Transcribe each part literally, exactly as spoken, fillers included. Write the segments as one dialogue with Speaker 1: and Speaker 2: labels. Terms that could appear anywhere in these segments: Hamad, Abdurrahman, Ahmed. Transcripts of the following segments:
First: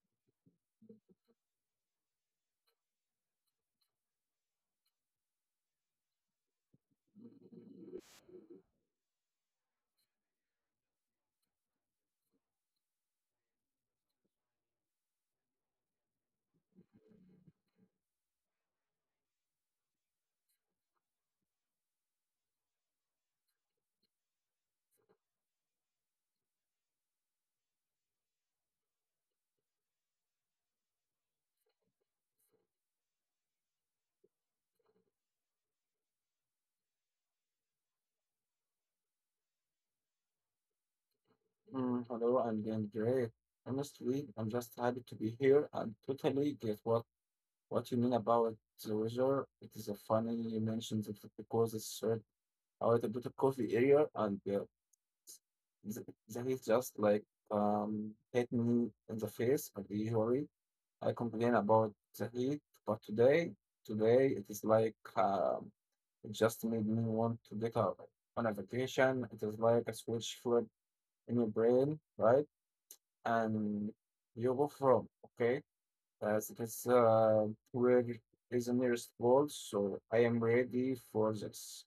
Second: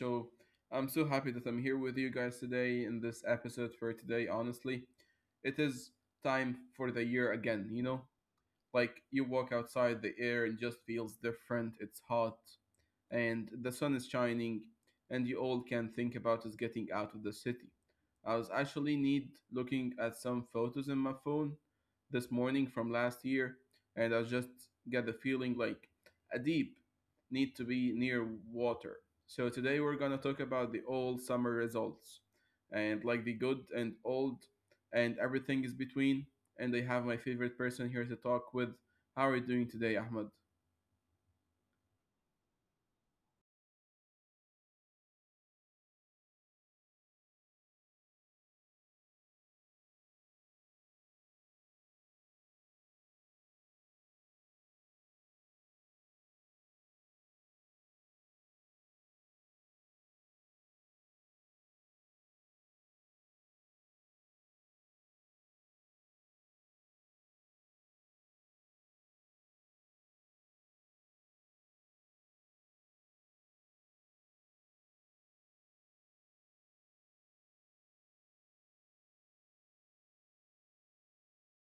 Speaker 1: show. I'm so happy that I'm here with you guys today in this episode for today. Honestly, it is time for the year again, you know? Like you walk outside, the air and just feels different. It's hot, and the sun is shining, and you all can think about is getting out of the city. I was actually need looking at some photos in my phone this morning from last year, and I just get the feeling like a deep need to be near water. So today we're gonna talk about the old summer results, and like the good and old, and everything is between and I have my favorite person here to talk with. How are you doing today, Ahmed?
Speaker 2: Mm, hello, I'm doing great. Honestly, I'm just happy to be here and totally get what, what you mean about the weather. It is a funny you mentioned it because it's uh, out a little bit of coffee area and uh, th- that is just like um hit me in the face and usually I complain about the heat, but today today it is like um it just made me want to get up on a vacation. It is like a switch flip in your brain, right? And you go from, okay? As it is uh, where is the nearest wall, so I am ready for this.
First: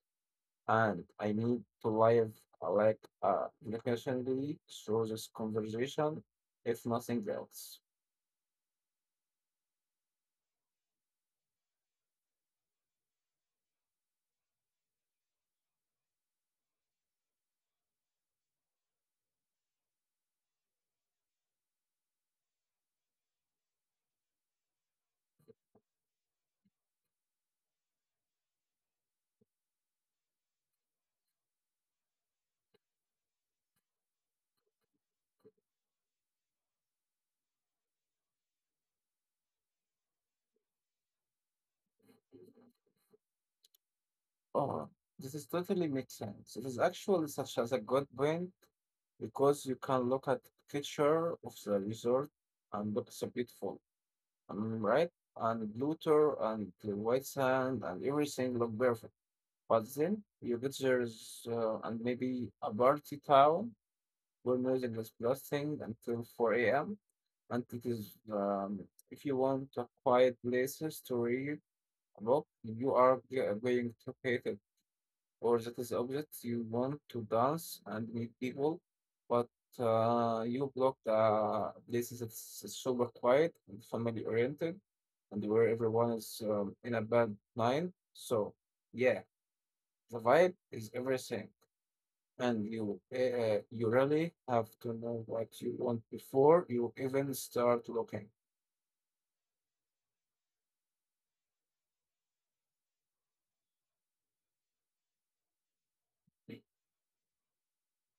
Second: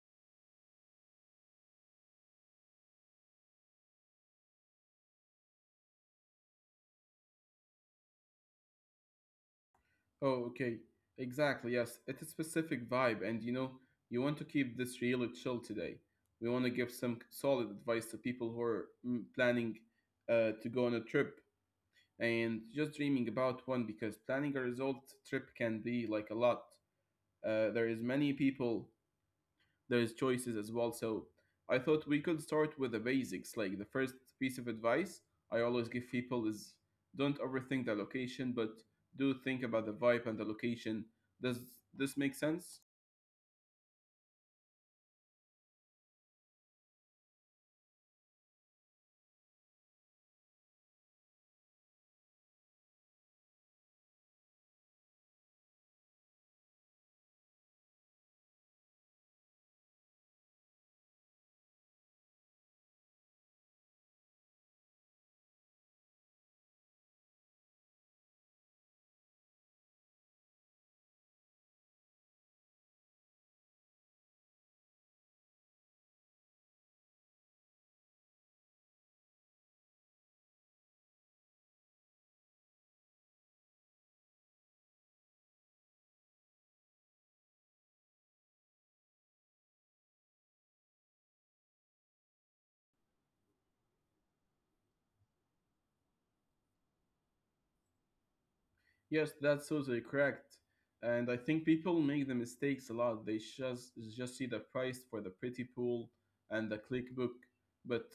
Speaker 2: And I need to live uh, like uh, intentionally through this conversation, if nothing else.
Speaker 1: Oh, okay. Exactly, yes. It's a specific vibe, and you know, you want to keep this really chill today. We want to give some solid advice to people who are mm, planning uh, to go on a trip and just dreaming about one because planning a result trip can be like a lot. Uh, there is many people there's choices as well. So I thought we could start with the basics. Like the first piece of advice I always give people is don't overthink the location, but do think about the vibe and the location. Does this make sense?
Speaker 2: Oh, this is totally makes sense. It is actually such as a good point because you can look at picture of the resort and look so beautiful, um, right? And Pluto and the white sand and everything look perfect. But then you get there's uh, and maybe a party town where music is blasting until four a m. And it is um, if you want a quiet places to read a book, you are g- going to hate it. Or that is opposite, you want to dance and meet people, but uh, you block the places that's super quiet and family oriented, and where everyone is um, in a bad mind. So yeah, the vibe is everything and you uh, you really have to know what you want before you even start looking.
Speaker 1: Yes, that's totally correct. And I think people make the mistakes a lot. They just just see the price for the pretty pool and the click book, but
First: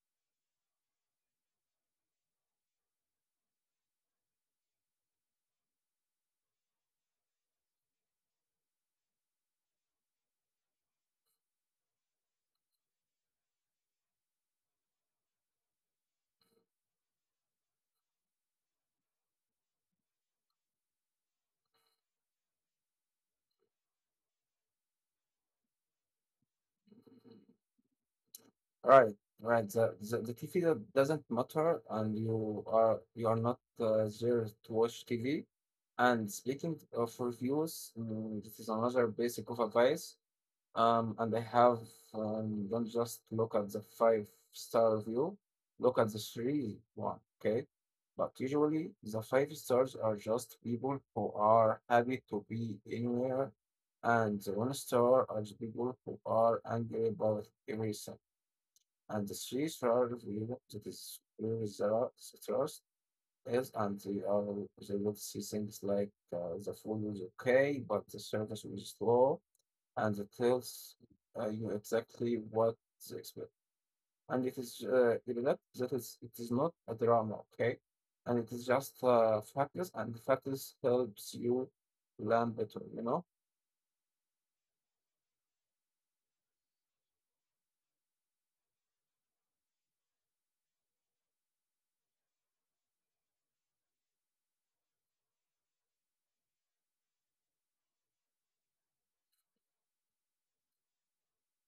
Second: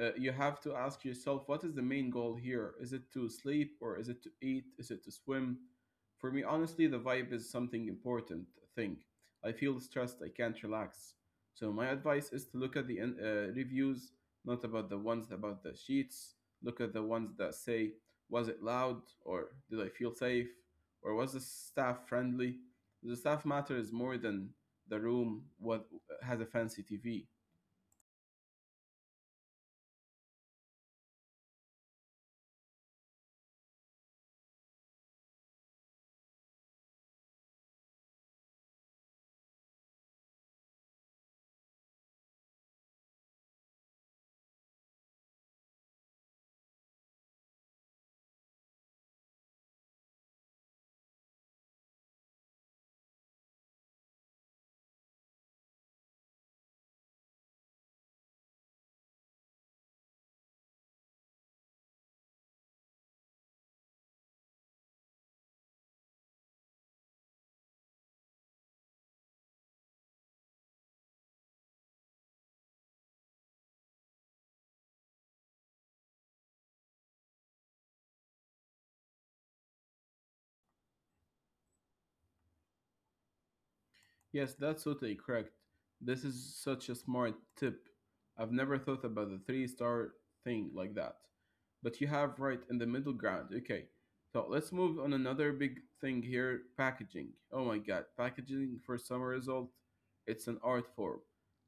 Speaker 1: uh, you have to ask yourself what is the main goal here? Is it to sleep or is it to eat? Is it to swim? For me, honestly, the vibe is something important. I think I feel stressed. I can't relax. So my advice is to look at the uh, reviews, not about the ones about the sheets. Look at the ones that say was it loud, or did I feel safe, or was the staff friendly? The staff matters more than the room what has a fancy T V.
Speaker 2: Right, right. The, the, the T V that doesn't matter, and you are you are not uh, there to watch T V. And speaking of reviews, mm, this is another basic of advice. Um, and I have um, don't just look at the five star review, look at the three one, okay? But usually the five stars are just people who are happy to be anywhere, and the one star are the people who are angry about everything. And the three star review that is where the trust is, and they are they will see things like uh, the food was okay, but the service was slow and it tells uh, you exactly what to expect. And it is uh, it is not that is it is not a drama, okay? And it is just uh, factors, and factors helps you land better, you know.
Speaker 1: Yes, that's totally correct. This is such a smart tip. I've never thought about the three star thing like that. But you have right in the middle ground. Okay. So let's move on another big thing here, packaging. Oh my god, packaging for summer result, it's an art form.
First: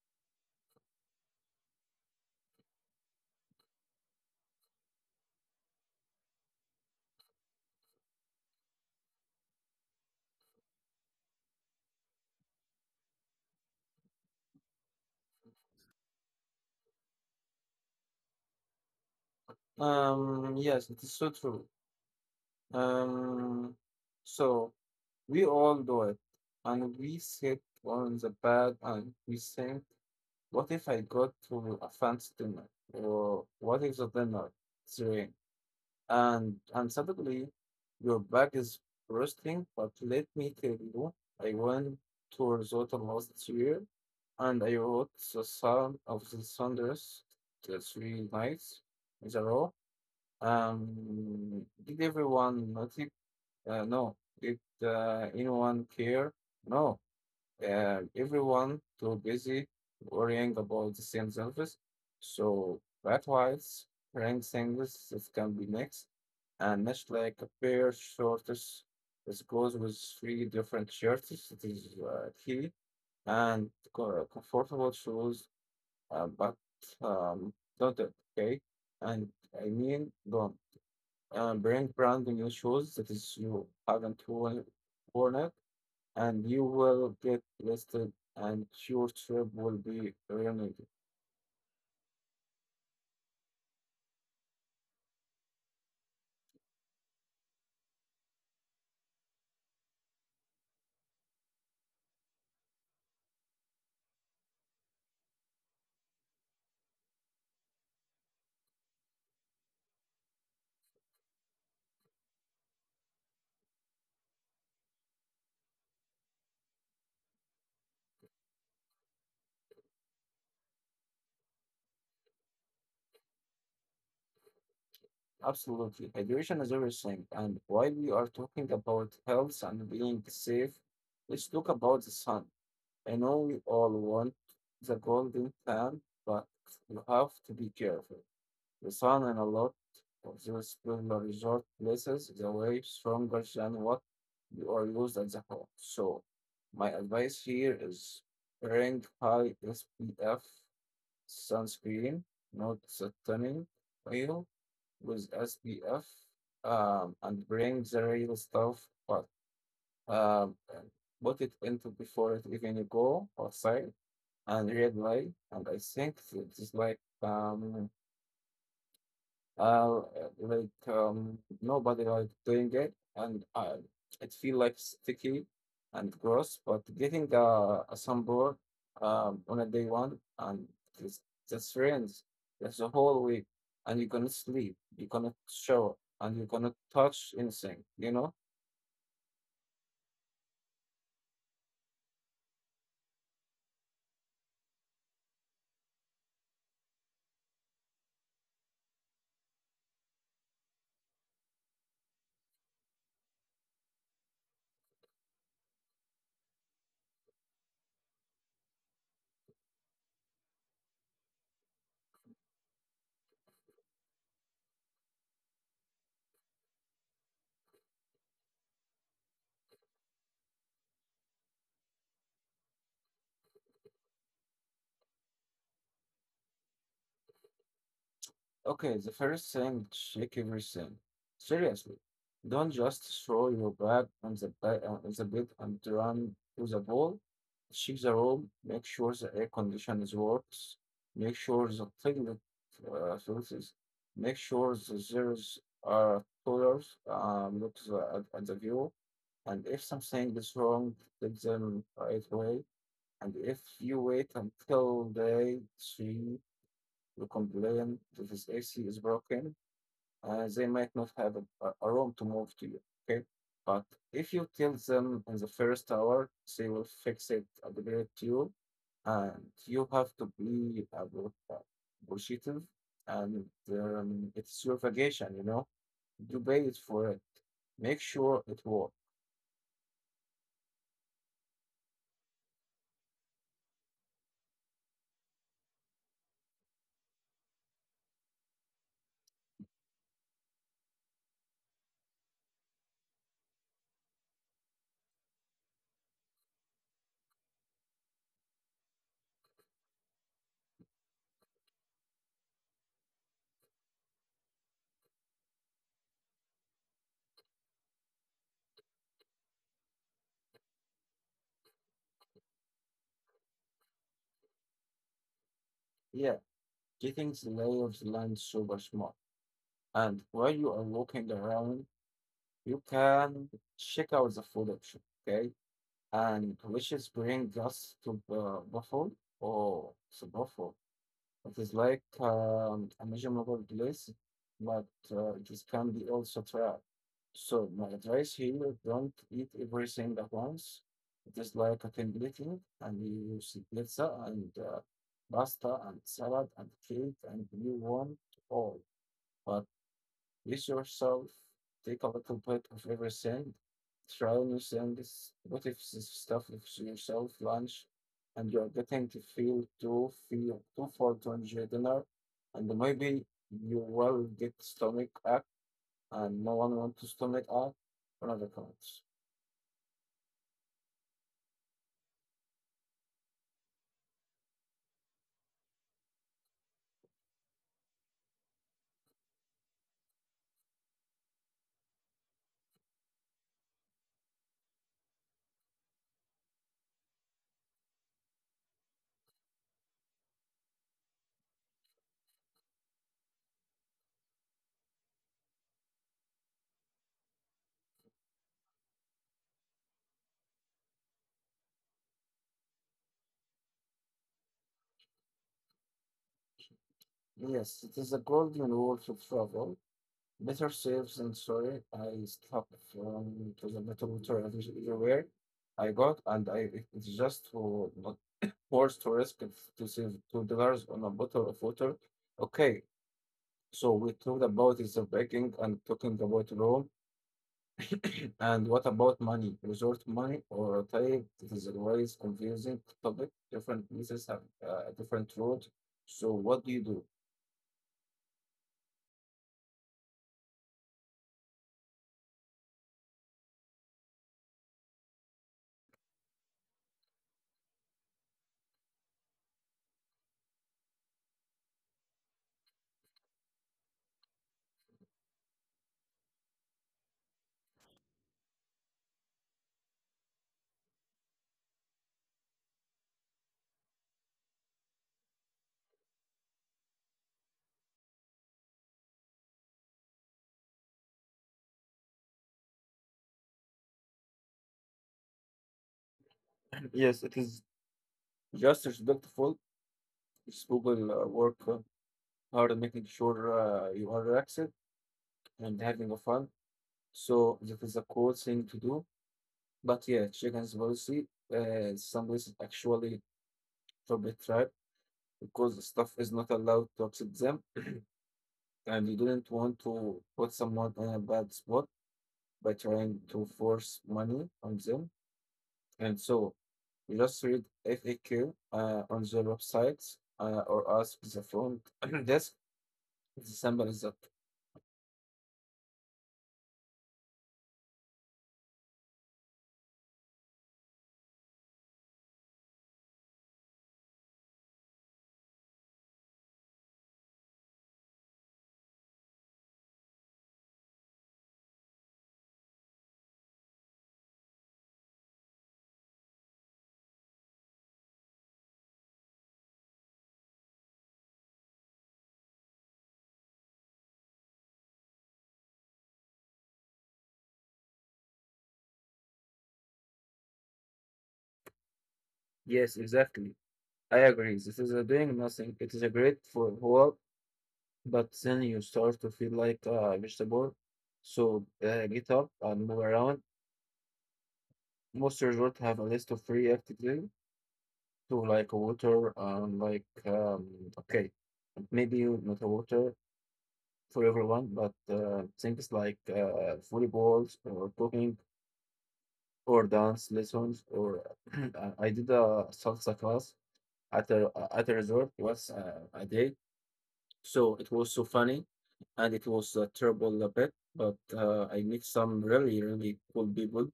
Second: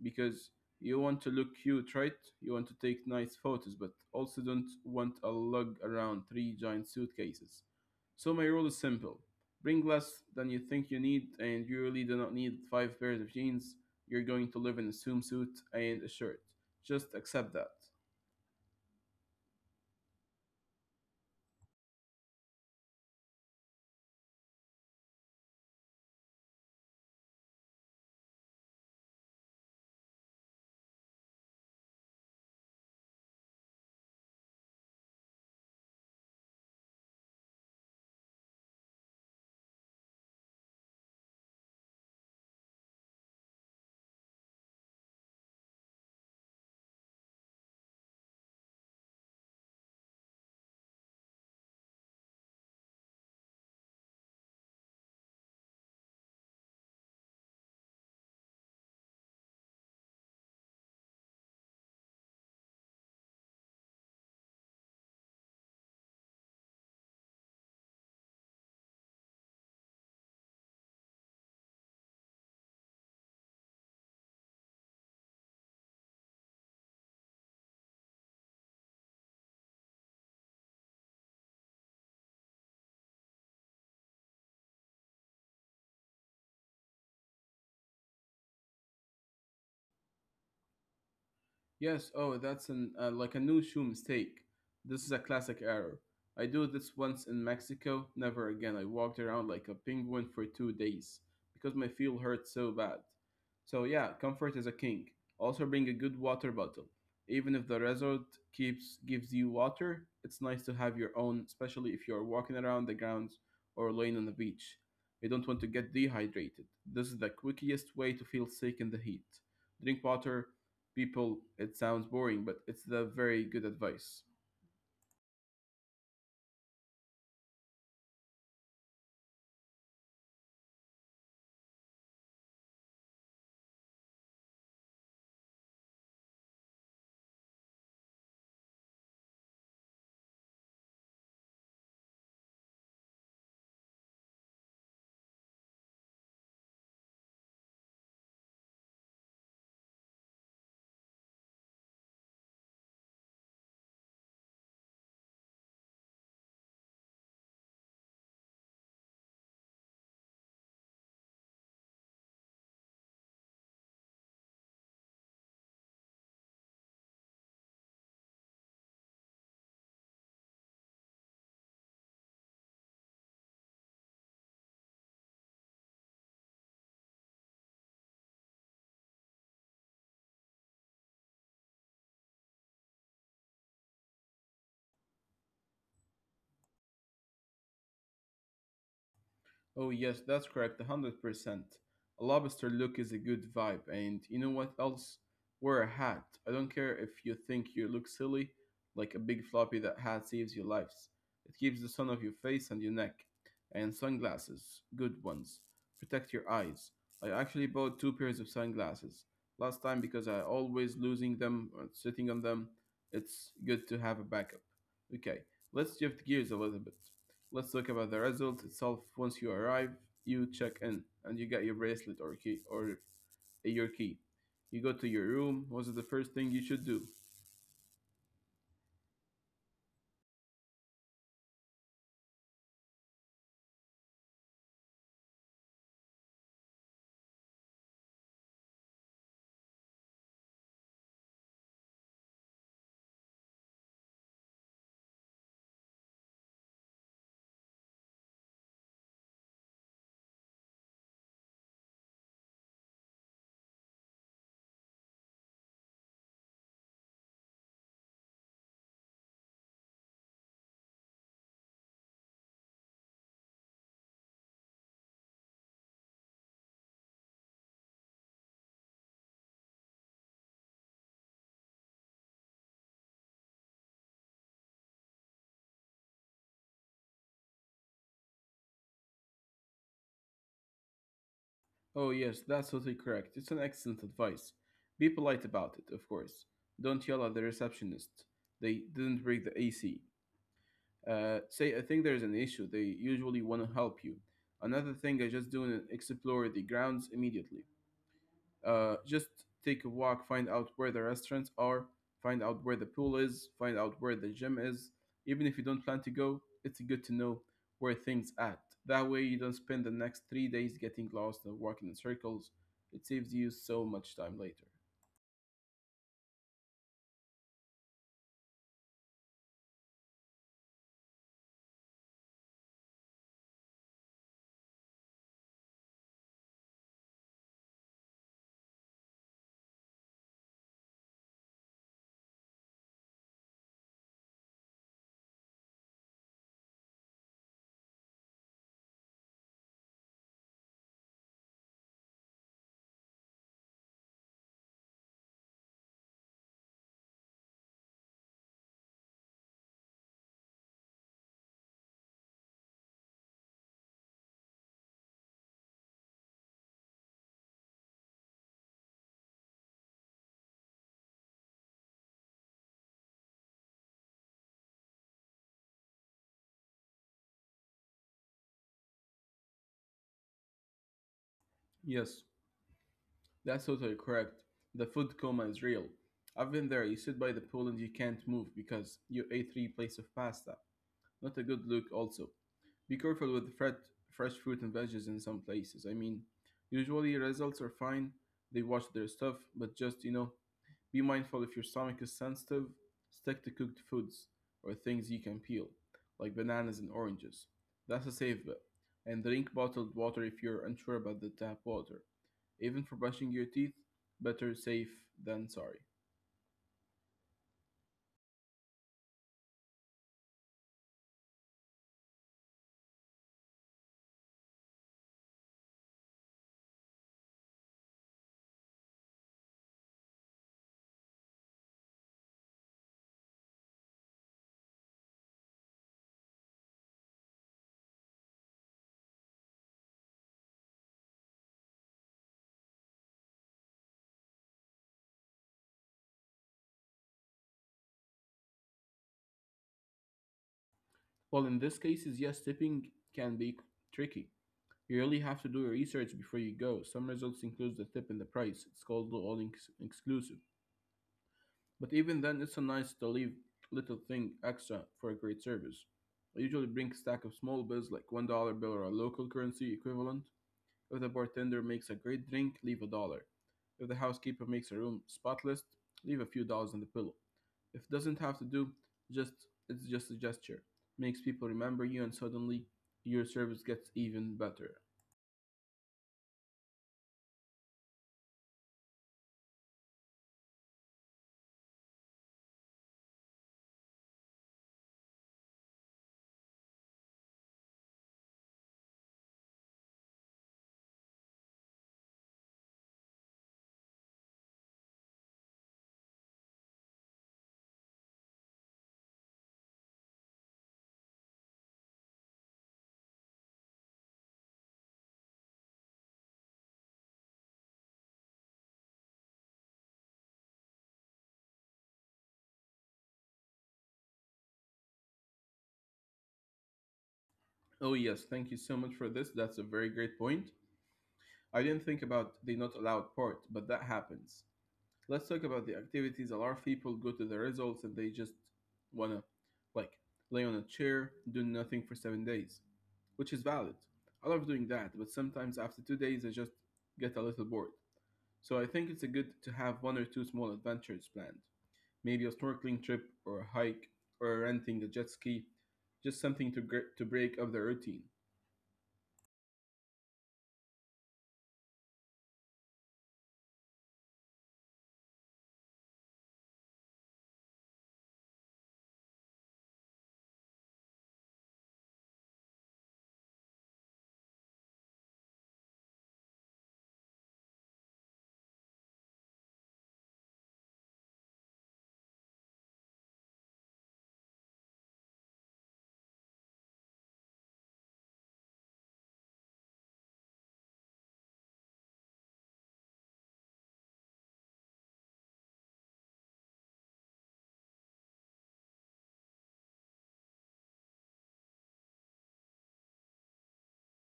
Speaker 1: Because you want to look cute, right? You want to take nice photos, but also don't want a lug around three giant suitcases. So my rule is simple. Bring less than you think you need, and you really do not need five pairs of jeans. You're going to live in a swimsuit and a shirt. Just accept that.
Speaker 2: Um, yes, it is so true. Um, so we all do it, and we sit on the bed and we think, what if I go to a fancy dinner, or what if the dinner is rain? And and suddenly your back is bursting. But let me tell you, I went to Risotto last year and I wrote the Psalm of the Thunders the three nights in a row. Um, did everyone notice? Uh, no. Did uh, anyone care? No. Uh, everyone too busy worrying about the same service. So that wise, rank singles that can be next and much like a pair of shorts that goes with three different shirts. It is uh, key and co- comfortable shoes, uh, but um, don't it, okay? And I mean, don't uh, bring brand new shoes that is you haven't worn, worn it, and you will get listed, and your trip will be ruined.
Speaker 1: Yes, oh, that's an uh, like a new shoe mistake. This is a classic error. I do this once in Mexico, never again. I walked around like a penguin for two days because my feel hurt so bad. So yeah, comfort is a king. Also bring a good water bottle. Even if the resort keeps gives you water, it's nice to have your own, especially if you're walking around the grounds or laying on the beach. You don't want to get dehydrated. This is the quickest way to feel sick in the heat drink water, people it sounds boring but it's the very good advice.
Speaker 2: Absolutely. Hydration is everything. And while we are talking about health and being safe, let's talk about the sun. I know we all want the golden tan, but you have to be careful. The sun in a lot of those popular resort places is way stronger than what you are used at the home. So my advice here is bring high S P F sunscreen, not the tanning oil with S P F, um, and bring the real stuff, but um, and put it into before it even you go outside and red light. And I think it's like um, uh, like um, nobody like doing it, and uh, it feel like sticky and gross. But getting uh, a sunburn um, on a day one, and it's just rains. That's a whole week, and you cannot sleep, you cannot shower, and you cannot touch anything. You know.
Speaker 1: Oh, yes, that's correct, one hundred percent. A lobster look is a good vibe, and you know what else? Wear a hat. I don't care if you think you look silly, like a big floppy that hat saves your lives. It keeps the sun off your face and your neck. And sunglasses, good ones. Protect your eyes. I actually bought two pairs of sunglasses last time because I always losing them or sitting on them. It's good to have a backup. Okay, let's shift gears a little bit. Let's talk about the result itself. Once you arrive, you check in and you get your bracelet or key or your key. You go to your room. What's the first thing you should do?
Speaker 2: Okay, the first thing, check everything. Seriously, don't just throw your bag on the bed, on the bed and run to the wall. Check the room, make sure the air conditioning works, make sure the toilet uh, filters, make sure the zeros are colors, um, look to the, at, at the view, and if something is wrong, take them right away. And if you wait until day three you complain that this A C is broken, uh, they might not have a, a- room to move to you. Okay. But if you tell them in the first hour, they will fix it, upgrade you, and you have to be appreciative. And um, it's your vacation, you know, you pay it for it. Make sure it works.
Speaker 1: Oh yes, that's totally correct. It's an excellent advice. Be polite about it, of course. Don't yell at the receptionist. They didn't break the A C. Uh, say I think there's an issue. They usually want to help you. Another thing I just do is explore the grounds immediately. Uh, just take a walk, find out where the restaurants are, find out where the pool is, find out where the gym is. Even if you don't plan to go, it's good to know where things at. That way you don't spend the next three days getting lost and walking in circles. It saves you so much time later.
Speaker 2: Yeah, getting the lay of the land super smart. And while you are walking around, you can check out the food option. Okay, and which is brings us to uh, Buffalo. Oh, so Buffalo. It is like um, a measurable place, but uh, it is, can be also trap. So my advice here, don't eat everything at once. It is like a templating, and you use pizza and uh, pasta and salad and cake, and you want all. But list yourself, take a little bit of every sin, try new sins, what if this stuff if yourself lunch and you're getting to feel too feel too full to enjoy dinner and maybe you will get stomach ache and no one wants to stomach ache on other cards.
Speaker 1: Yes, that's totally correct. The food coma is real. I've been there. You sit by the pool and you can't move because you ate three plates of pasta. Not a good look, also. Be careful with fresh, fresh fruit and veggies in some places. I mean, usually results are fine, they wash their stuff, but just, you know, be mindful if your stomach is sensitive, stick to cooked foods or things you can peel, like bananas and oranges. That's a safe bet. And drink bottled water if you're unsure about the tap water. Even for brushing your teeth, better safe than sorry.
Speaker 2: Yes, it is a golden rule to travel. Better safe than sorry. I stopped from to the metal water everywhere I got and I it- it's just to not forced to risk f- to save two dollars on a bottle of water. Okay, so we talked about is the banking and talking about Rome. and what about money? Resort money or type? It is always confusing topic. Different places have uh, a different road. So what do you do?
Speaker 1: Well, in this case, yes, tipping can be tricky. You really have to do your research before you go. Some results include the tip and the price. It's called the all inc- exclusive. But even then, it's a nice to leave little thing extra for a great service. I usually bring a stack of small bills, like one dollar bill or a local currency equivalent. If the bartender makes a great drink, leave a dollar. If the housekeeper makes a room spotless, leave a few dollars on the pillow. If it doesn't have to do, just it's just a gesture. Makes people remember you, and suddenly your service gets even better.
Speaker 2: yes, it is just respectful. Just Google uh, work uh, hard, making sure uh, you are relaxed and having a fun. So that is a cool thing to do. But yeah, chicken's policy, uh, some places actually forbid tribe because stuff is not allowed to upset them, and you didn't want to put someone in a bad spot by trying to force money on them. And so you just read F A Q uh, on their websites uh, or ask the front desk. The symbol is up.
Speaker 1: Oh, yes, thank you so much for this. That's a very great point. I didn't think about the not allowed part, but that happens. Let's talk about the activities. A lot of people go to the results and they just wanna, like, lay on a chair, do nothing for seven days, which is valid. I love doing that, but sometimes after two days, I just get a little bored. So I think it's a good to have one or two small adventures planned. Maybe a snorkeling trip or a hike or renting a jet ski, just something to, gr- to break up the routine.
Speaker 2: Yes, exactly. I agree. This is a doing nothing. It is a great for whole. But then you start to feel like a vegetable. So uh, get up and move around. Most resorts have a list of free activities to like water and like um, okay, maybe not a water for everyone, but uh, things like uh, volleyballs or cooking or dance lessons or I I did a salsa class at a at a resort once uh, a day. So it was so funny, and it was a terrible bit, but uh, I met some really, really cool people.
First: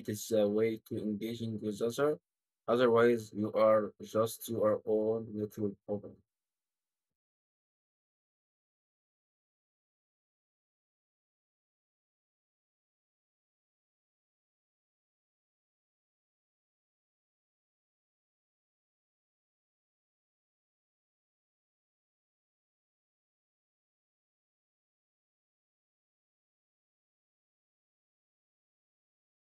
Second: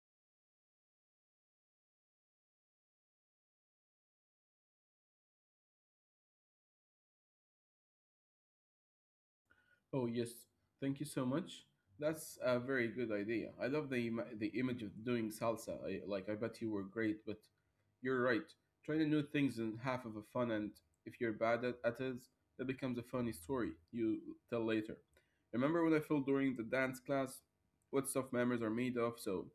Speaker 2: It is a way to engaging with other. Otherwise, you are just your own little problem.
Speaker 1: Oh yes, thank you so much. That's a very good idea. I love the ima- the image of doing salsa. I, like I bet you were great, but you're right. Trying new things is half of the fun, and if you're bad at, at it, that becomes a funny story you tell later. Remember when I felt during the dance class? What stuff memories are made of. So,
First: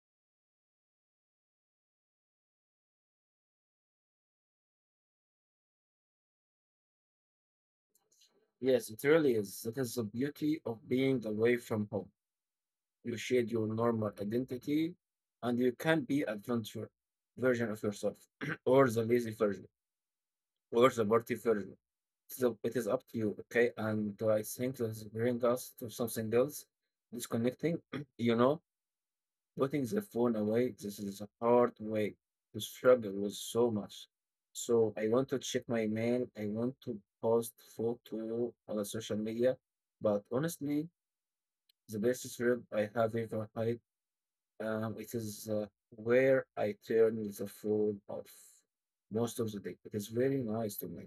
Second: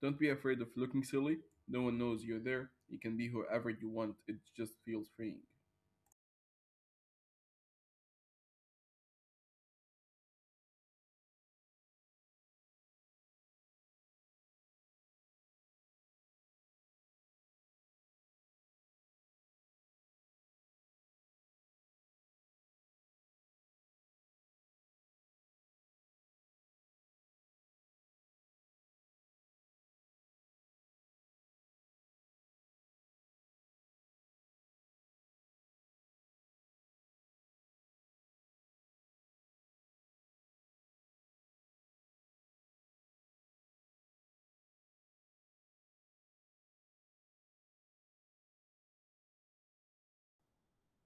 Speaker 1: don't be afraid of looking silly. No one knows you're there. You can be whoever you want. It just feels freeing.
Speaker 2: Yes, it really is. That is the beauty of being away from home. You shed your normal identity, and you can be adventure version of yourself or the lazy version. Where's the party version. So it is up to you, okay? And I think this brings us to something else. Disconnecting, you know, putting the phone away. This is a hard way to struggle with so much. So I want to check my mail. I want to post photo on the social media. But honestly, the best trip I have ever had, um, it is uh, where I turn the phone off most of the day. It is very nice to me.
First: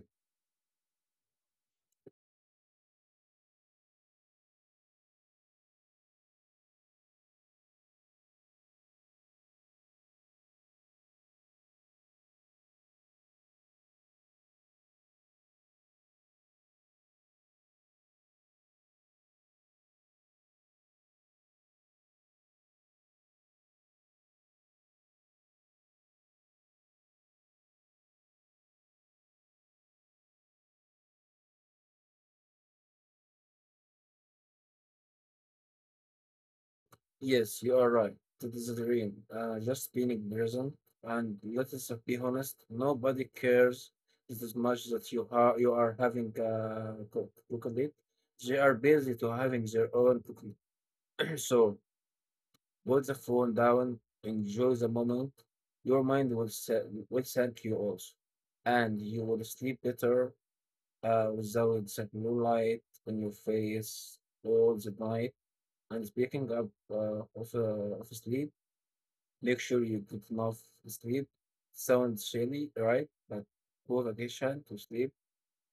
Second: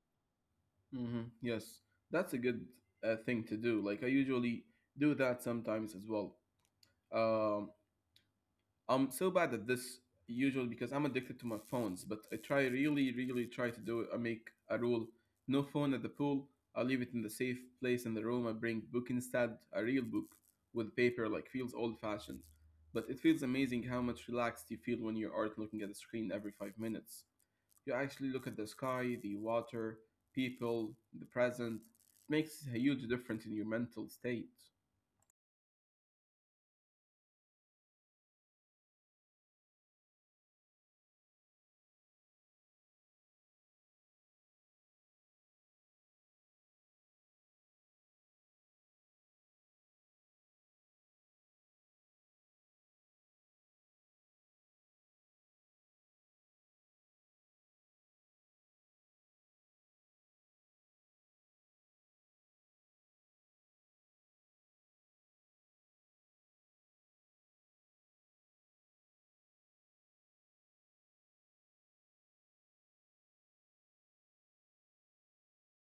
Speaker 1: Hmm, yes, that's a good uh, thing to do. Like I usually do that sometimes as well. Um, I'm so bad at this usually because I'm addicted to my phones. But I try really, really try to do it. I make a rule: no phone at the pool. I leave it in the safe place in the room. I bring book instead, a real book with paper. Like feels old fashioned, but it feels amazing how much relaxed you feel when you aren't looking at the screen every five minutes. You actually look at the sky, the water, people, the present. It makes a huge difference in your mental state.
Speaker 2: Yes, you are right. That is the dream. Uh, just being present. And let us be honest, nobody cares as much that you are you are having a co- crocodile. They are busy to having their own crocodile. so put the phone down, enjoy the moment. Your mind will sa- will thank you also, and you will sleep better uh, without that blue light on your face all the night. And speaking up uh, of uh, of sleep. Make sure you get enough sleep. Sounds silly, right? But poor addiction to sleep.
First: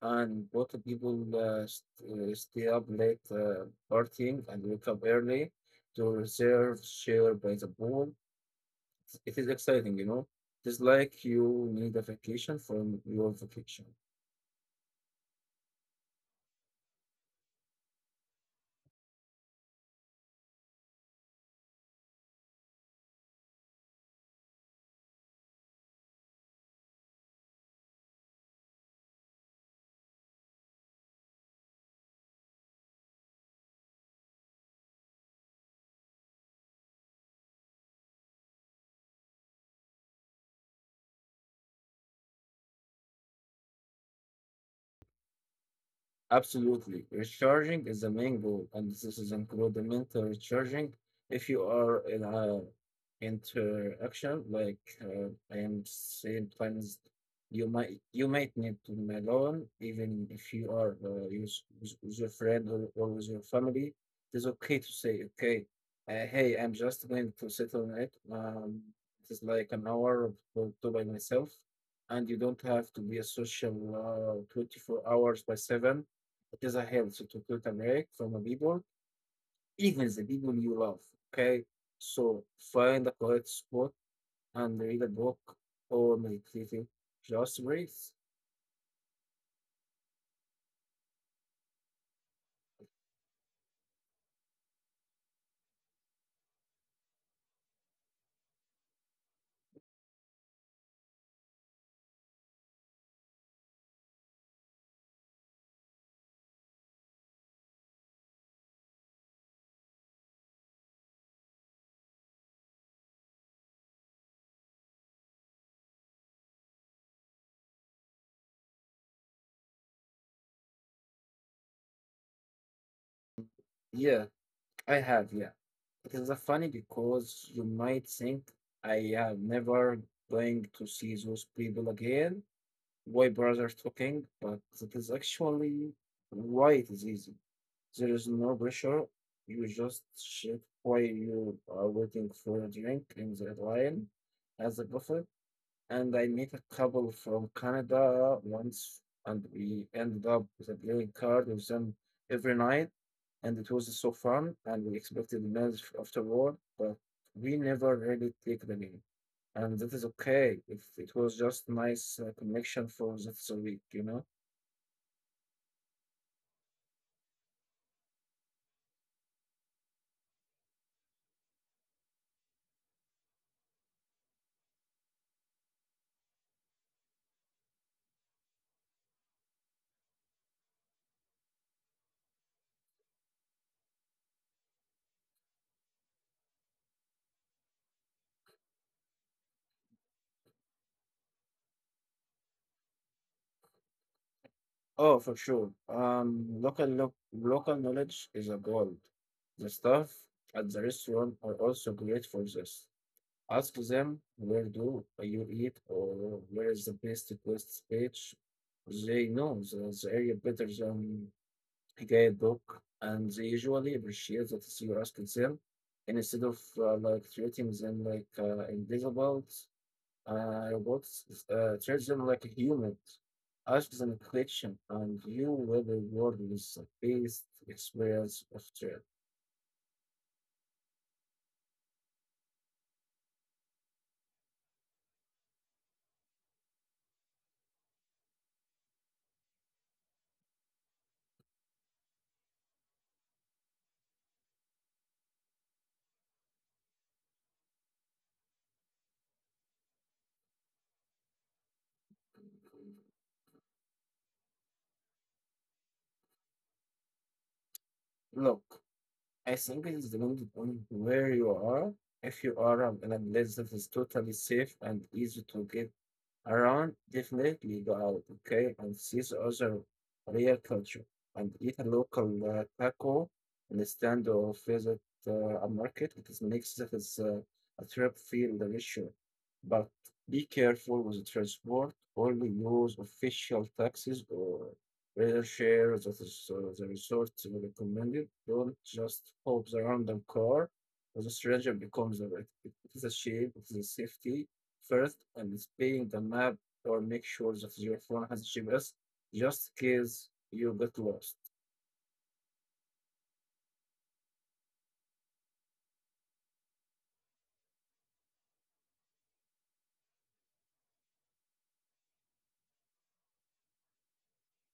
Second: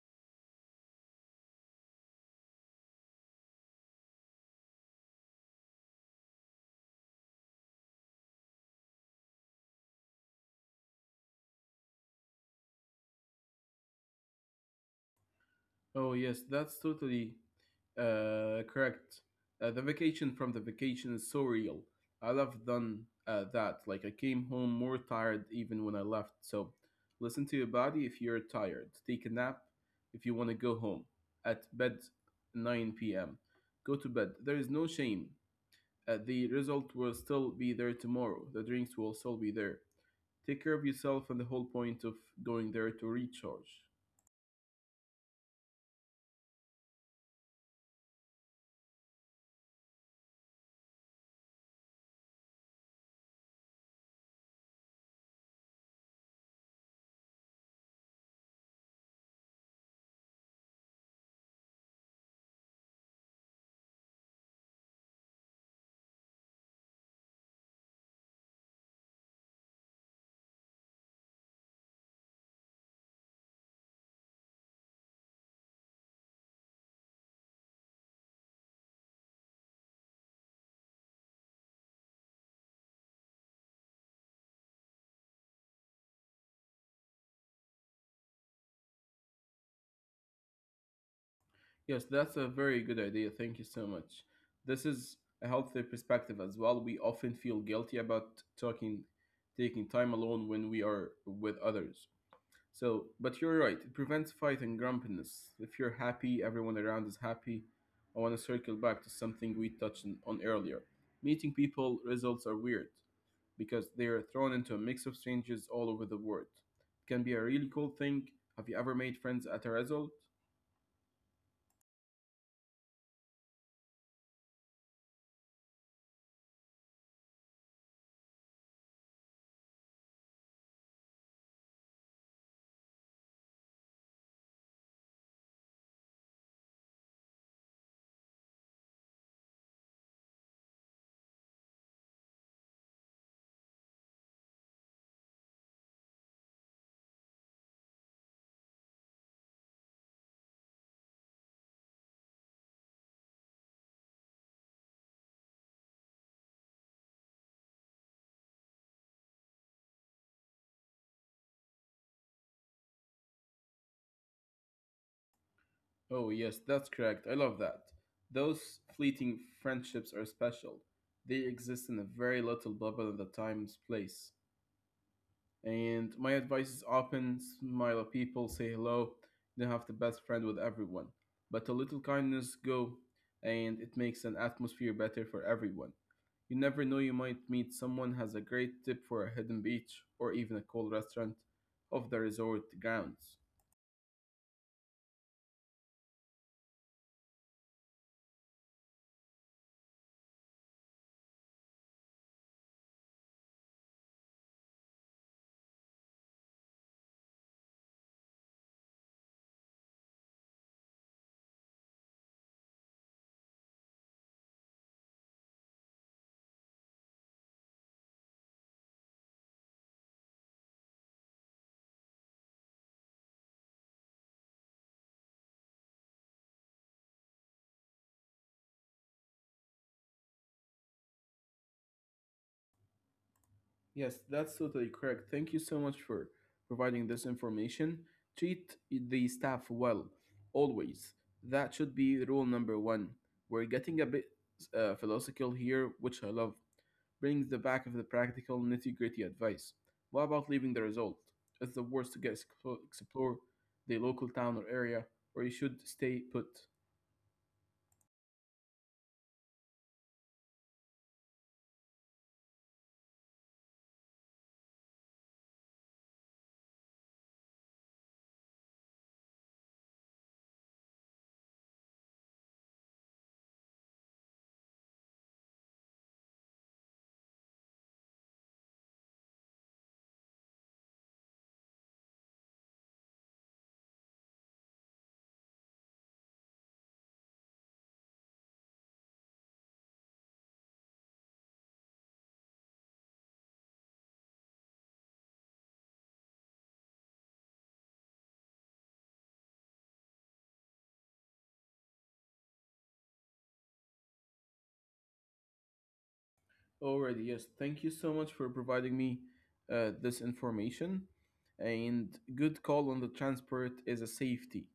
Speaker 2: And a lot of people uh, st- uh, stay up late uh, partying and wake up early to reserve share by the pool. It is exciting, you know. It's like you need a vacation from your vacation.
Speaker 1: Oh, yes, that's totally uh, correct. Uh, the vacation from the vacation is so real. I love done uh, that. Like, I came home more tired even when I left. So, listen to your body if you're tired. Take a nap if you want to go home. At bed, nine p m. Go to bed. There is no shame. Uh, the result will still be there tomorrow. The drinks will still be there. Take care of yourself and the whole point of going there to recharge.
Speaker 2: Absolutely. Recharging is the main goal, and this is include the mental recharging. If you are in a interaction, like uh, I am saying, sometimes you might you might need to be alone, even if you are uh, use- with, with your friend or, or with your family. It's okay to say, okay, uh, hey, I'm just going to sit on it. Um, it's like an hour or two by myself, and you don't have to be a social uh, twenty-four hours by seven because I have to cut a break from a people, even the people you love. Okay, so find the correct spot and read a book or meditate. Just breathe.
Speaker 1: Yes, that's a very good idea. Thank you so much. This is a healthy perspective as well. We often feel guilty about talking, taking time alone when we are with others. So, but you're right. It prevents fight and grumpiness. If you're happy, everyone around is happy. I want to circle back to something we touched on on earlier. Meeting people results are weird, because they are thrown into a mix of strangers all over the world. It can be a really cool thing. Have you ever made friends at a resort?
Speaker 2: Yeah, I have. Yeah, it is uh, funny because you might think I am never going to see those people again. Why brothers talking? But that is actually why it is easy. There is no pressure. You just shit while you are waiting for a drink in the Red Lion as a buffet. And I met a couple from Canada once, and we ended up with a playing card with them every night. And it was so fun, and we expected meals afterward, but we never really take the meal. And that is okay if it was just nice uh, connection for that week, you know?
Speaker 1: Oh, yes, that's correct. I love that. Those fleeting friendships are special. They exist in a very little bubble in the time's place. And my advice is open, smile at people, say hello. You don't have to best friend with everyone, but a little kindness go, and it makes an atmosphere better for everyone. You never know, you might meet someone has a great tip for a hidden beach or even a cool restaurant off the resort grounds.
Speaker 2: Oh, for sure. Um, local lo- local knowledge is a gold. The staff at the restaurant are also great for this. Ask them where do you eat or where is the best request page. They know the, the area better than a guidebook, and they usually appreciate that you ask them, and instead of uh, like treating them like uh, invisible. Uh, robots uh, treat them like humans. Ask them a question, and you will be rewarded with the best experience of trade.
Speaker 1: Yes, that's totally correct. Thank you so much for providing this information. Treat the staff well, always. That should be rule number one. We're getting a bit uh, philosophical here, which I love. Brings the back of the practical, nitty gritty advice. What about leaving the result? It's the worst to get explo- explore the local town or area, or you should stay put.
Speaker 2: Look, I think it depends on where you are. If you are um, in a place that is totally safe and easy to get around, definitely go out, okay, and see the other real culture and eat a local uh, taco instead of visit uh, a market. It is makes that is uh, a trip feel richer. But be careful with the transport. Only use official taxis or rather share that is uh, the resort recommended. Don't just hope the random car or the strategy becomes the right. It is the shape, it is the safety first, and it's paying the map or make sure that your phone has G P S just in case you get lost.
Speaker 1: Alrighty, yes. Thank you so much for providing me uh, this information. And good call on the transport is a safety.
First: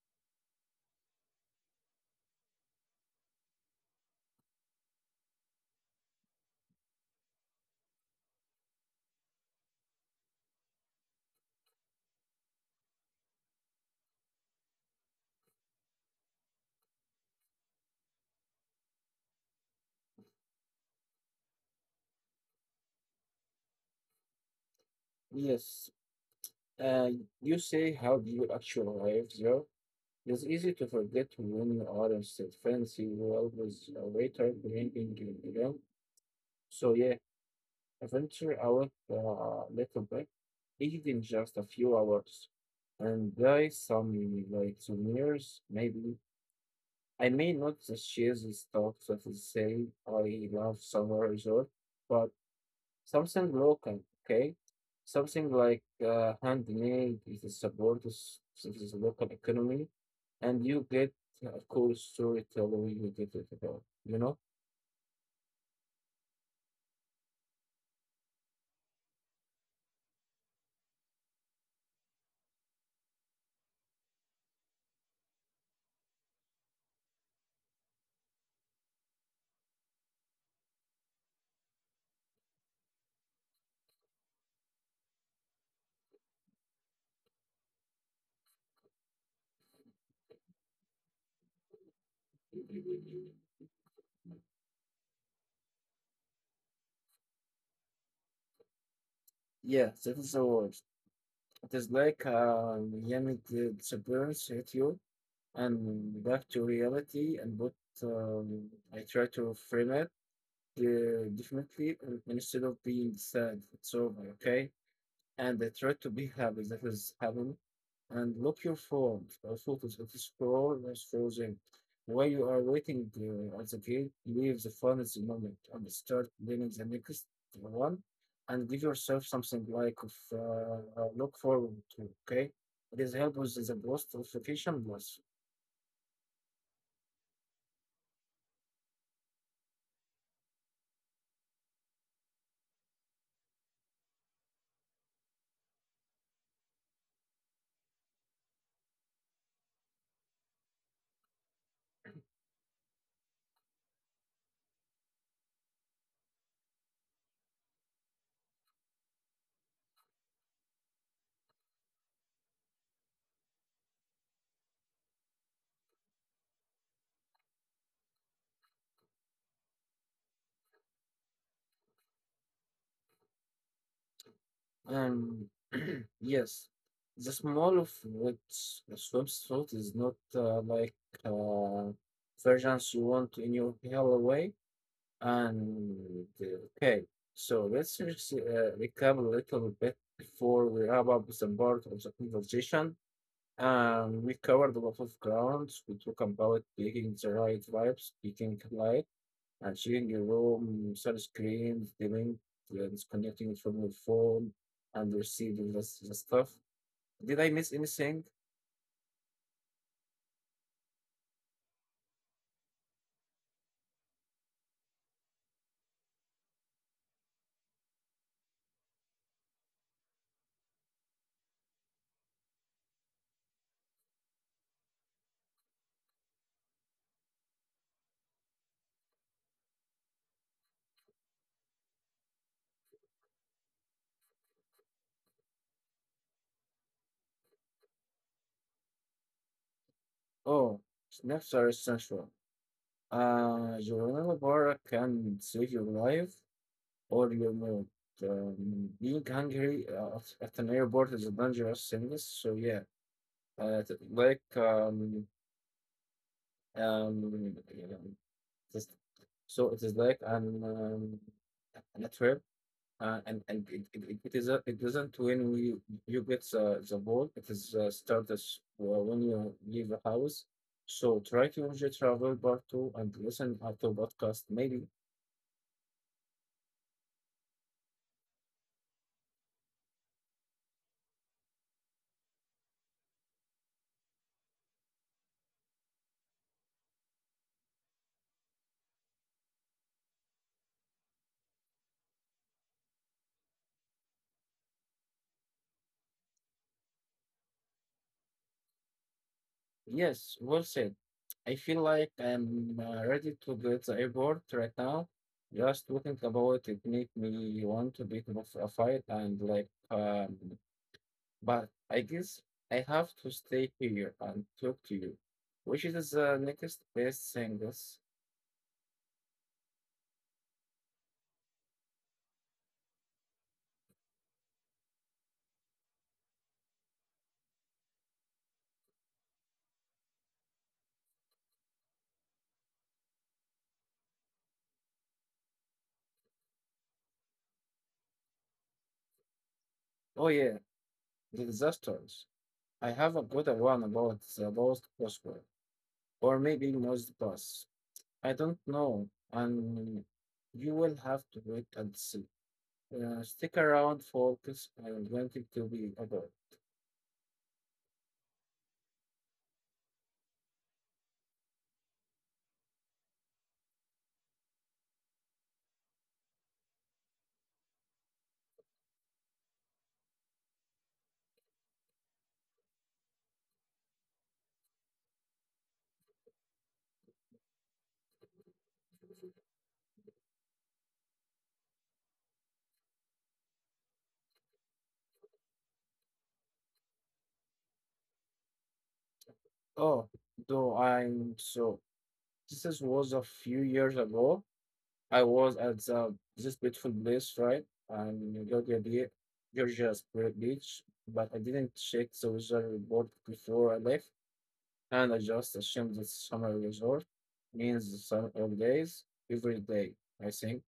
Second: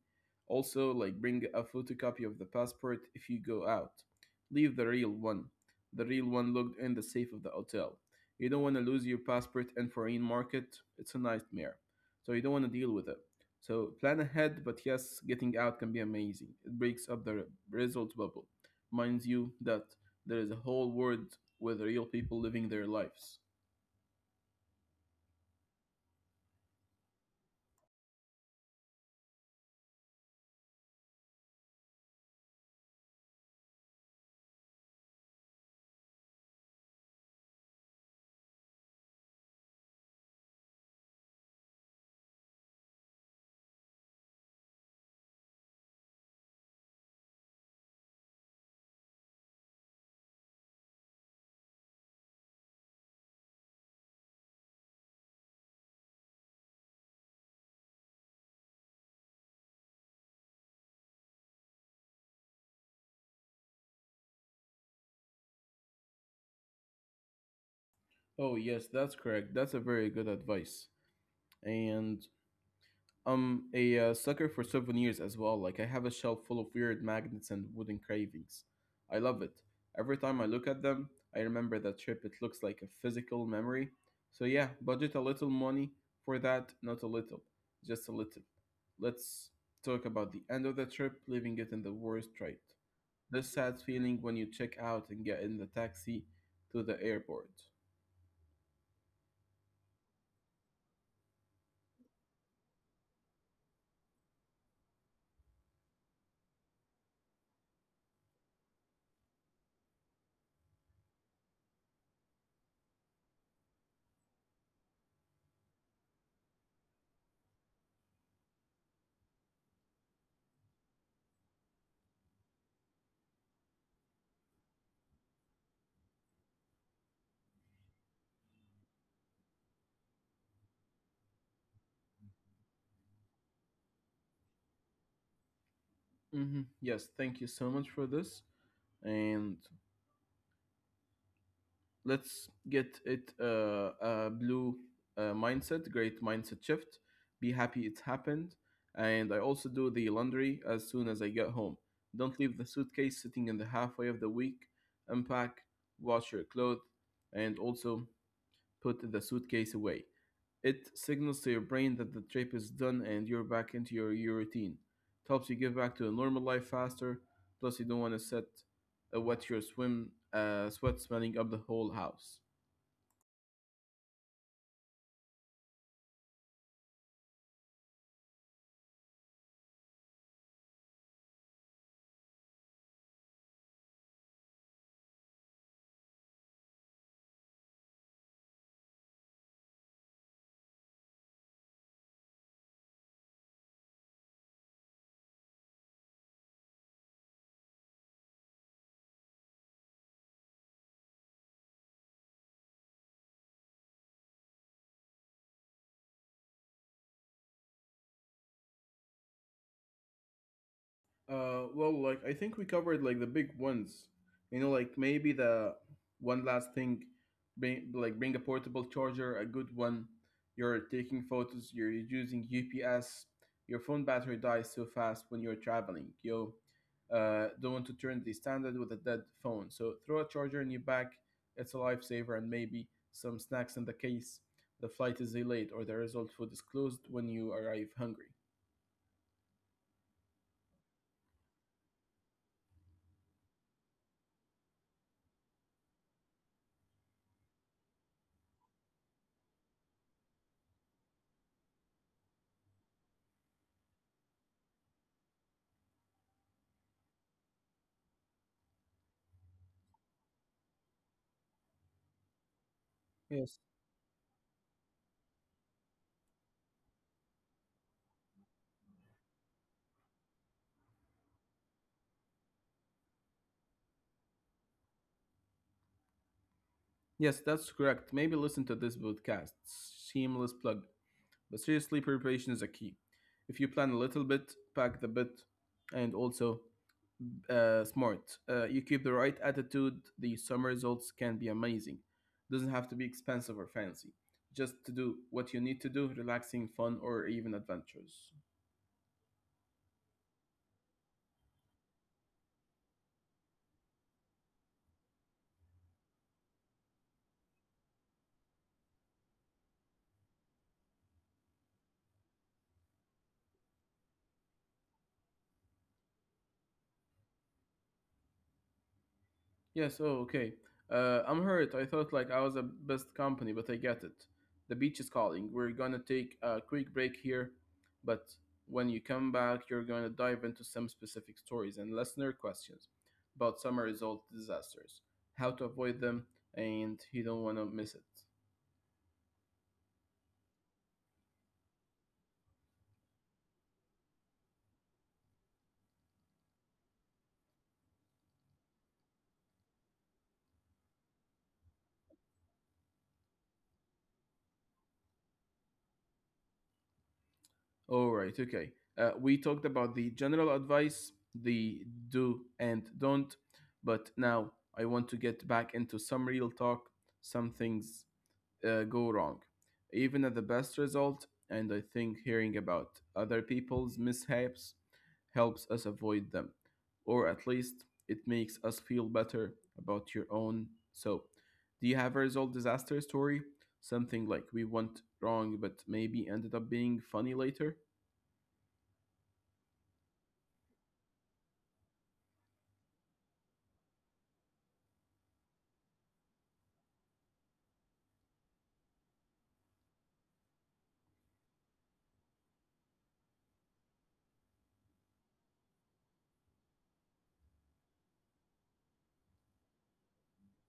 Speaker 1: Also, like bring a photocopy of the passport if you go out. Leave the real one. The real one looked in the safe of the hotel. You don't want to lose your passport in foreign market. It's a nightmare. So you don't want to deal with it. So plan ahead, but yes, getting out can be amazing. It breaks up the result bubble. Minds you that there is a whole world with real people living their lives.
Speaker 2: Yes, and you say how do you actually arrive there? It's easy to forget when you are in saint Fancy, well, with a waiter bringing you along. So yeah, venture out a little bit, even just a few hours, and buy some like souvenirs, maybe. I may not purchase the stuff that is say I love summer resort, but something local, okay? Something like uh, handmade it supports the local economy, and you get a cool storyteller you get it about, you know?
Speaker 1: Oh, yes, that's correct. That's a very good advice. And I'm a uh, sucker for souvenirs as well. Like, I have a shelf full of weird magnets and wooden cravings. I love it. Every time I look at them, I remember that trip. It looks like a physical memory. So, yeah, budget a little money for that. Not a little, just a little. Let's talk about the end of the trip, leaving it in the worst right. This sad feeling when you check out and get in the taxi to the airport.
Speaker 2: Yeah, that is the word. It is like a Miami di- disappearance hit you and back to reality, and but um, I try to frame it uh, differently uh, instead of being sad. It's over, okay? And they try to be happy that is heaven, and look your phone or photos. It is scroll is frozen. While you are waiting uh, at the gate, leave the phone at the moment and start planning the next one. And give yourself something like of uh, uh, look forward to. Okay, this helps with the boost of efficient loss.
Speaker 1: hmm Yes, thank you so much for this. And let's get it uh, a blue uh, mindset, great mindset shift. Be happy it's happened. And I also do the laundry as soon as I get home. Don't leave the suitcase sitting in the halfway of the week. Unpack, wash your clothes, and also put the suitcase away. It signals to your brain that the trip is done and you're back into your, your routine. It helps you get back to a normal life faster. Plus, you don't want to set uh, wet your swim uh, sweat smelling up the whole house.
Speaker 2: Um, yes, the small of what swimsuit is not uh, like. Uh, Versions you want in your hell way. And uh, okay, so let's just, uh, recap a little bit before we wrap up some part of the conversation. Um, we covered a lot of grounds. We talk about picking the right vibes, picking light, and chilling your room, sunscreen, dimming, uh, disconnecting from your phone, and receiving this, the stuff. Did I miss anything?
Speaker 1: Uh, well, like I think we covered like the big ones. You know, like maybe the one last thing, bring like bring a portable charger, a good one. You're taking photos. You're using U P S. Your phone battery dies so fast when you're traveling. You uh, don't want to turn the standard with a dead phone. So throw a charger in your bag. It's a lifesaver, and maybe some snacks in the case. The flight is delayed, or the result food is closed when you arrive hungry.
Speaker 2: Oh, snaps are essential. Uh, Joanna Barra can save your life or audio. Um, being hungry uh, at at an airport is a dangerous sickness. So yeah, uh, t- like um um yeah, just, so it is like an um, an a trip. Uh, and and it, it,
Speaker 1: Yes.
Speaker 2: it it is a, it doesn't when we you get the, the ball it is uh, starts uh, when you leave the house, so try to enjoy travel part two and listen uh, to podcast maybe.
Speaker 1: Yes, that's correct. Maybe listen to this podcast. Seamless plug. But seriously, preparation is a key. If you plan a little bit, pack the bit, and also uh, smart. Uh, you keep the right attitude, the summer results can be amazing. Doesn't have to be expensive or fancy. Just to do what you need to do, relaxing, fun, or even adventures.
Speaker 2: Yes, well said. I feel like I'm uh, ready to go to the airport right now. Just talking about it make me want to pick up a fight and like, um, but I guess I have to stay here and talk to you, which is the next best singles.
Speaker 1: Yes, oh, okay. Uh, I'm hurt. I thought like I was the best company, but I get it. The beach is calling. We're gonna take a quick break here, but when you come back, you're gonna dive into some specific stories and listener questions about summer result disasters, how to avoid them, and you don't wanna miss it.
Speaker 2: Oh yeah, the disasters. I have a good one about the lost gospel, or maybe most bus. I don't know, and you will have to wait and see. Uh, stick around, focus, and wanting to be adult.
Speaker 1: All right, okay. Uh, we talked about the general advice, the do and don't, but now I want to get back into some real talk, some things uh, go wrong, even at the best result. And I think hearing about other people's mishaps helps us avoid them, or at least it makes us feel better about your own. So, do you have a result disaster story? Something like we went wrong but maybe ended up being funny later?
Speaker 2: Oh, though I'm so. This was a few years ago. I was at the, this beautiful place, right? And Georgia, Bea- Georgia Spirit Beach, but I didn't check the weather report before I left, and I just assumed that summer resort means the sun all days, every day, I think.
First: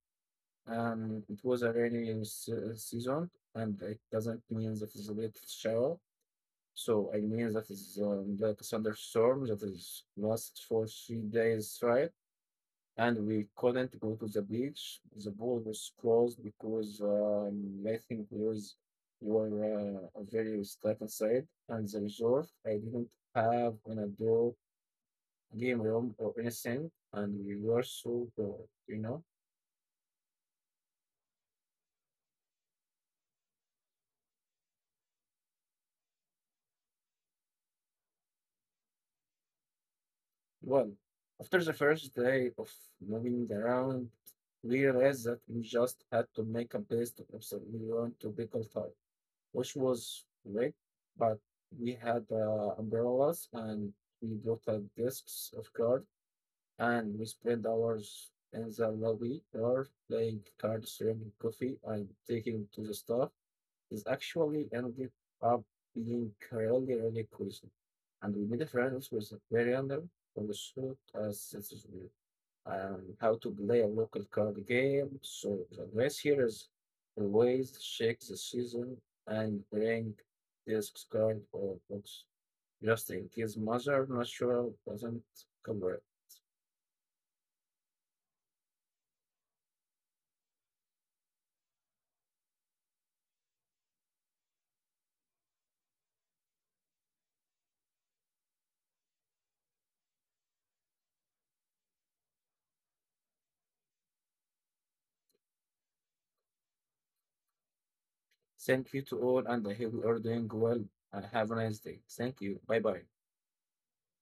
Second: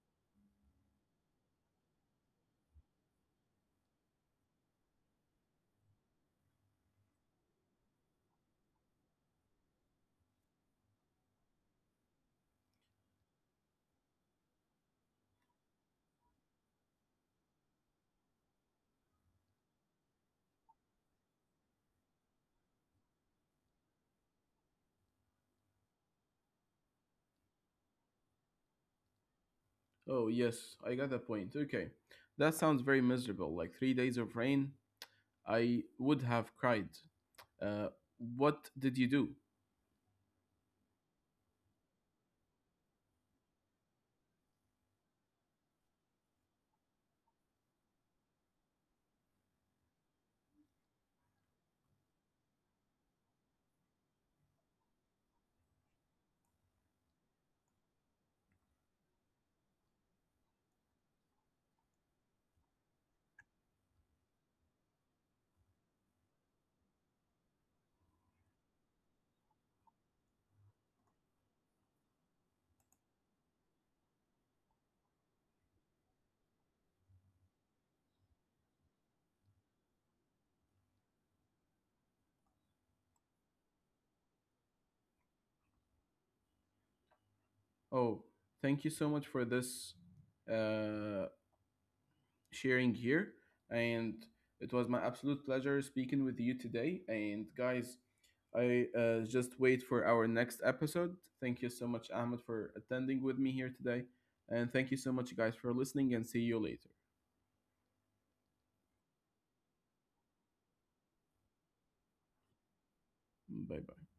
Speaker 2: And it was a rainy se- season, and it doesn't mean that it's a little shower. So I mean that is um, like a thunderstorm that is last for three days, right? And we couldn't go to the beach. The pool was closed because um, I think we was we were uh, very stuck inside. And the resort, I didn't have an adult game room or anything, and we were so bored, you know.
Speaker 1: Oh, yes, I got the point. Okay. That sounds very miserable. Like three days of rain, I would have cried. Uh, what did you do?
Speaker 2: Well, after the first day of moving around, we realized that we just had to make a best of the we want to be qualified, which was wet, but we had uh, umbrellas and we brought uh, discs of cards and we spent hours in the lobby or playing cards, drinking coffee, and taking to the staff. It actually ended up being really, really cozy. And we made friends with the bartender who showed us this um, how to play a local card game. So the advice here is always check the season and bring this card or books just in case mother natural doesn't cover it.
Speaker 1: Oh, thank you so much for this uh, sharing here. And it was my absolute pleasure speaking with you today. And guys, I uh, just wait for our next episode. Thank you so much, Ahmed, for attending with me here today. And thank you so much, guys, for listening. And see you later.
Speaker 2: Thank you to all and I hope you are doing well and have a nice day. Thank you. Bye bye.
Speaker 1: Bye bye.